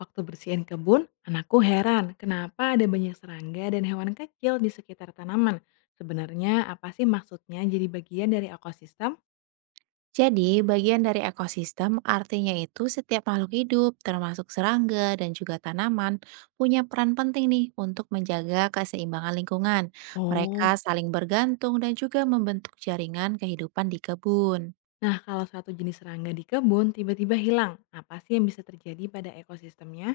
Waktu bersihin kebun, anakku heran kenapa ada banyak serangga dan hewan kecil di sekitar tanaman. Sebenarnya apa sih maksudnya jadi bagian dari ekosistem? Jadi, bagian dari ekosistem artinya itu setiap makhluk hidup, termasuk serangga dan juga tanaman, punya peran penting nih untuk menjaga keseimbangan lingkungan. Mereka Oh. saling bergantung dan juga membentuk jaringan kehidupan di kebun. Nah, kalau satu jenis serangga di kebun tiba-tiba hilang, apa sih yang bisa terjadi pada ekosistemnya?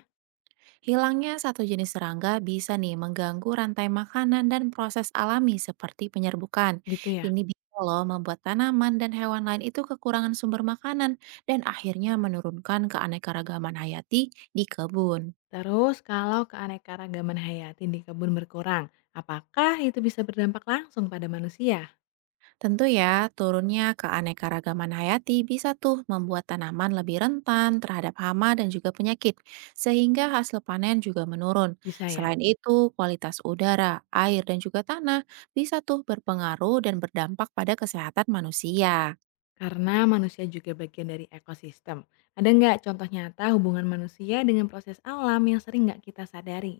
Hilangnya satu jenis serangga bisa nih mengganggu rantai makanan dan proses alami seperti penyerbukan. Gitu ya. Ini bisa loh membuat tanaman dan hewan lain itu kekurangan sumber makanan dan akhirnya menurunkan keanekaragaman hayati di kebun. Terus, kalau keanekaragaman hayati di kebun berkurang, apakah itu bisa berdampak langsung pada manusia? Tentu ya, turunnya keanekaragaman hayati bisa tuh membuat tanaman lebih rentan terhadap hama dan juga penyakit, sehingga hasil panen juga menurun. Bisa ya? Selain itu, kualitas udara, air, dan juga tanah bisa tuh berpengaruh dan berdampak pada kesehatan manusia. Karena manusia juga bagian dari ekosistem. Ada nggak contoh nyata hubungan manusia dengan proses alam yang sering nggak kita sadari?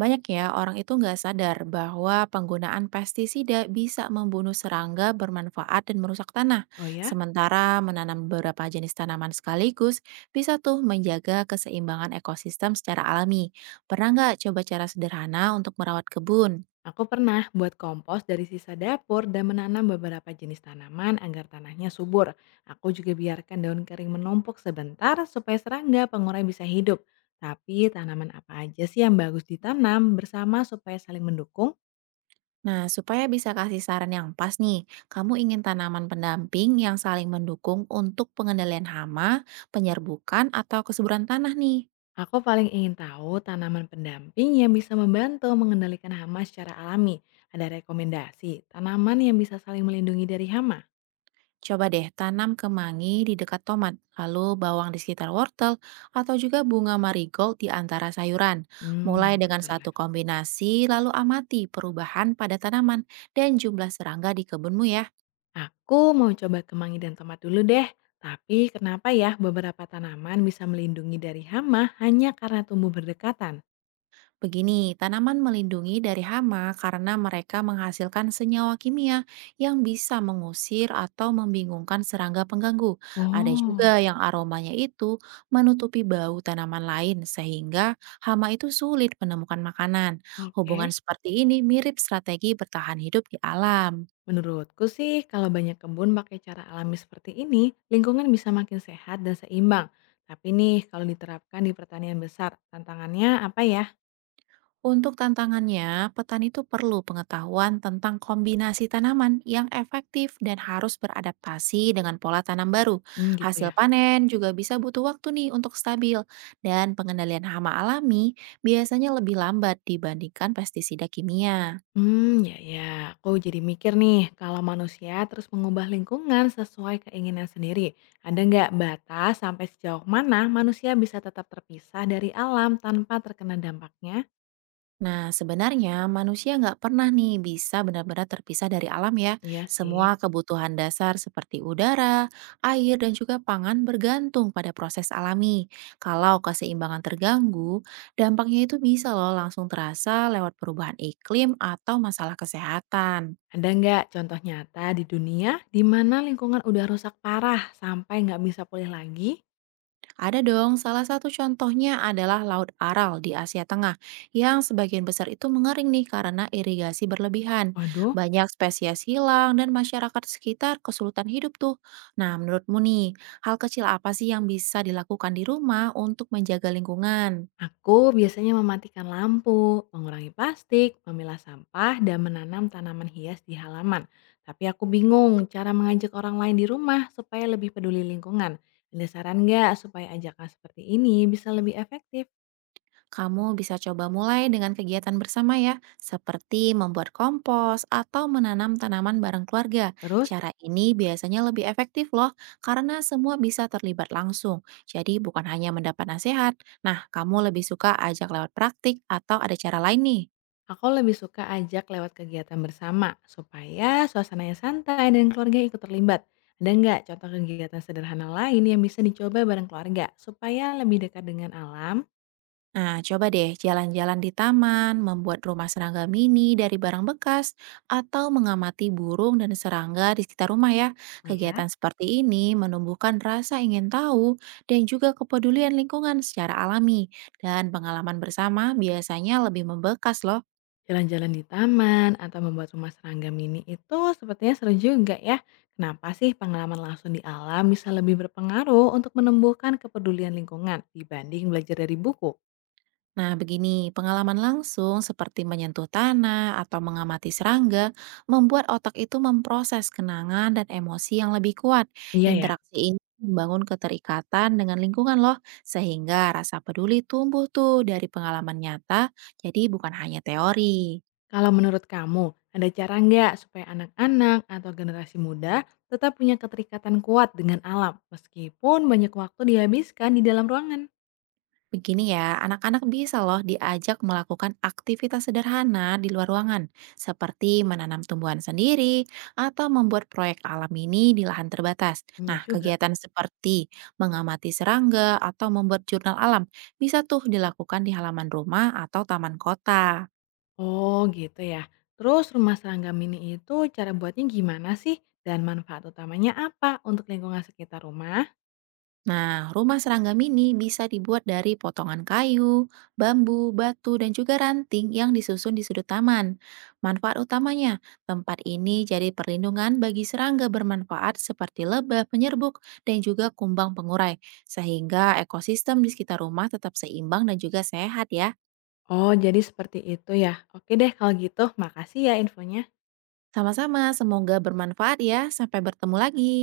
Banyak ya orang itu nggak sadar bahwa penggunaan pestisida bisa membunuh serangga bermanfaat dan merusak tanah. Oh ya, Sementara menanam beberapa jenis tanaman sekaligus bisa tuh menjaga keseimbangan ekosistem secara alami. Pernah nggak coba cara sederhana untuk merawat kebun? aku pernah buat kompos dari sisa dapur dan menanam beberapa jenis tanaman agar tanahnya subur. Aku juga biarkan daun kering menumpuk sebentar supaya serangga pengurai bisa hidup. Tapi tanaman apa aja sih yang bagus ditanam bersama supaya saling mendukung? Nah, supaya bisa kasih saran yang pas nih, kamu ingin tanaman pendamping yang saling mendukung untuk pengendalian hama, penyerbukan, atau kesuburan tanah nih. Aku paling ingin tahu tanaman pendamping yang bisa membantu mengendalikan hama secara alami. Ada rekomendasi tanaman yang bisa saling melindungi dari hama? Coba deh tanam kemangi di dekat tomat, lalu bawang di sekitar wortel, atau juga bunga marigold di antara sayuran. Hmm, Mulai dengan wortel. satu kombinasi, lalu amati perubahan pada tanaman dan jumlah serangga di kebunmu ya. Aku mau coba kemangi dan tomat dulu deh. Tapi kenapa ya beberapa tanaman bisa melindungi dari hama hanya karena tumbuh berdekatan? Begini, tanaman melindungi dari hama karena mereka menghasilkan senyawa kimia yang bisa mengusir atau membingungkan serangga pengganggu. Ada Oh, juga yang aromanya itu menutupi bau tanaman lain sehingga hama itu sulit menemukan makanan. Hubungan oke. seperti ini mirip strategi bertahan hidup di alam. Menurutku sih, kalau banyak kebun pakai cara alami seperti ini, lingkungan bisa makin sehat dan seimbang. Tapi nih, kalau diterapkan di pertanian besar, tantangannya apa ya? Untuk tantangannya, petani itu perlu pengetahuan tentang kombinasi tanaman yang efektif dan harus beradaptasi dengan pola tanam baru. Hmm, gitu Hasil ya. panen juga bisa butuh waktu nih untuk stabil, dan pengendalian hama alami biasanya lebih lambat dibandingkan pestisida kimia. Hmm, ya ya. Aku jadi mikir nih, kalau manusia terus mengubah lingkungan sesuai keinginan sendiri, ada nggak batas sampai sejauh mana manusia bisa tetap terpisah dari alam tanpa terkena dampaknya? Nah, sebenarnya manusia nggak pernah nih bisa benar-benar terpisah dari alam ya. Iya Semua sih. kebutuhan dasar seperti udara, air, dan juga pangan bergantung pada proses alami. Kalau keseimbangan terganggu, dampaknya itu bisa loh langsung terasa lewat perubahan iklim atau masalah kesehatan. Ada nggak contoh nyata di dunia di mana lingkungan udah rusak parah sampai nggak bisa pulih lagi? Ada dong, salah satu contohnya adalah Laut Aral di Asia Tengah, yang sebagian besar itu mengering nih karena irigasi berlebihan. Waduh, Banyak spesies hilang dan masyarakat sekitar kesulitan hidup tuh. Nah, menurutmu nih, hal kecil apa sih yang bisa dilakukan di rumah untuk menjaga lingkungan? aku biasanya mematikan lampu, mengurangi plastik, memilah sampah, dan menanam tanaman hias di halaman. Tapi aku bingung cara mengajak orang lain di rumah supaya lebih peduli lingkungan. Ada saran nggak supaya ajakan seperti ini bisa lebih efektif? Kamu bisa coba mulai dengan kegiatan bersama ya, seperti membuat kompos atau menanam tanaman bareng keluarga. Terus. Cara ini biasanya lebih efektif loh, karena semua bisa terlibat langsung. Jadi bukan hanya mendapat nasihat. Nah, kamu lebih suka ajak lewat praktik atau ada cara lain nih? Aku lebih suka ajak lewat kegiatan bersama, supaya suasananya santai dan keluarga ikut terlibat. Ada nggak contoh kegiatan sederhana lain yang bisa dicoba bareng keluarga, supaya lebih dekat dengan alam? Nah, coba deh jalan-jalan di taman, membuat rumah serangga mini dari barang bekas, atau mengamati burung dan serangga di sekitar rumah ya. Oh ya, Kegiatan seperti ini menumbuhkan rasa ingin tahu dan juga kepedulian lingkungan secara alami. Dan pengalaman bersama biasanya lebih membekas loh. jalan-jalan di taman atau membuat rumah serangga mini itu sepertinya seru juga ya. Kenapa sih pengalaman langsung di alam bisa lebih berpengaruh untuk menumbuhkan kepedulian lingkungan dibanding belajar dari buku? Nah, begini, pengalaman langsung seperti menyentuh tanah atau mengamati serangga membuat otak itu memproses kenangan dan emosi yang lebih kuat. Iya ya. Interaksi ini membangun keterikatan dengan lingkungan loh, sehingga rasa peduli tumbuh tuh dari pengalaman nyata, jadi bukan hanya teori. Kalau menurut kamu, ada cara nggak supaya anak-anak atau generasi muda tetap punya keterikatan kuat dengan alam meskipun banyak waktu dihabiskan di dalam ruangan? Begini ya, anak-anak bisa loh diajak melakukan aktivitas sederhana di luar ruangan, seperti menanam tumbuhan sendiri atau membuat proyek alam ini di lahan terbatas. Iya Nah, juga. kegiatan seperti mengamati serangga atau membuat jurnal alam bisa tuh dilakukan di halaman rumah atau taman kota. Oh gitu ya. Terus rumah serangga mini itu cara buatnya gimana sih? Dan manfaat utamanya apa untuk lingkungan sekitar rumah? Nah, rumah serangga mini bisa dibuat dari potongan kayu, bambu, batu, dan juga ranting yang disusun di sudut taman. Manfaat utamanya, tempat ini jadi perlindungan bagi serangga bermanfaat seperti lebah, penyerbuk, dan juga kumbang pengurai, sehingga ekosistem di sekitar rumah tetap seimbang dan juga sehat ya. Oh jadi seperti itu ya. Oke deh kalau gitu makasih ya infonya. Sama-sama, semoga bermanfaat ya. Sampai bertemu lagi.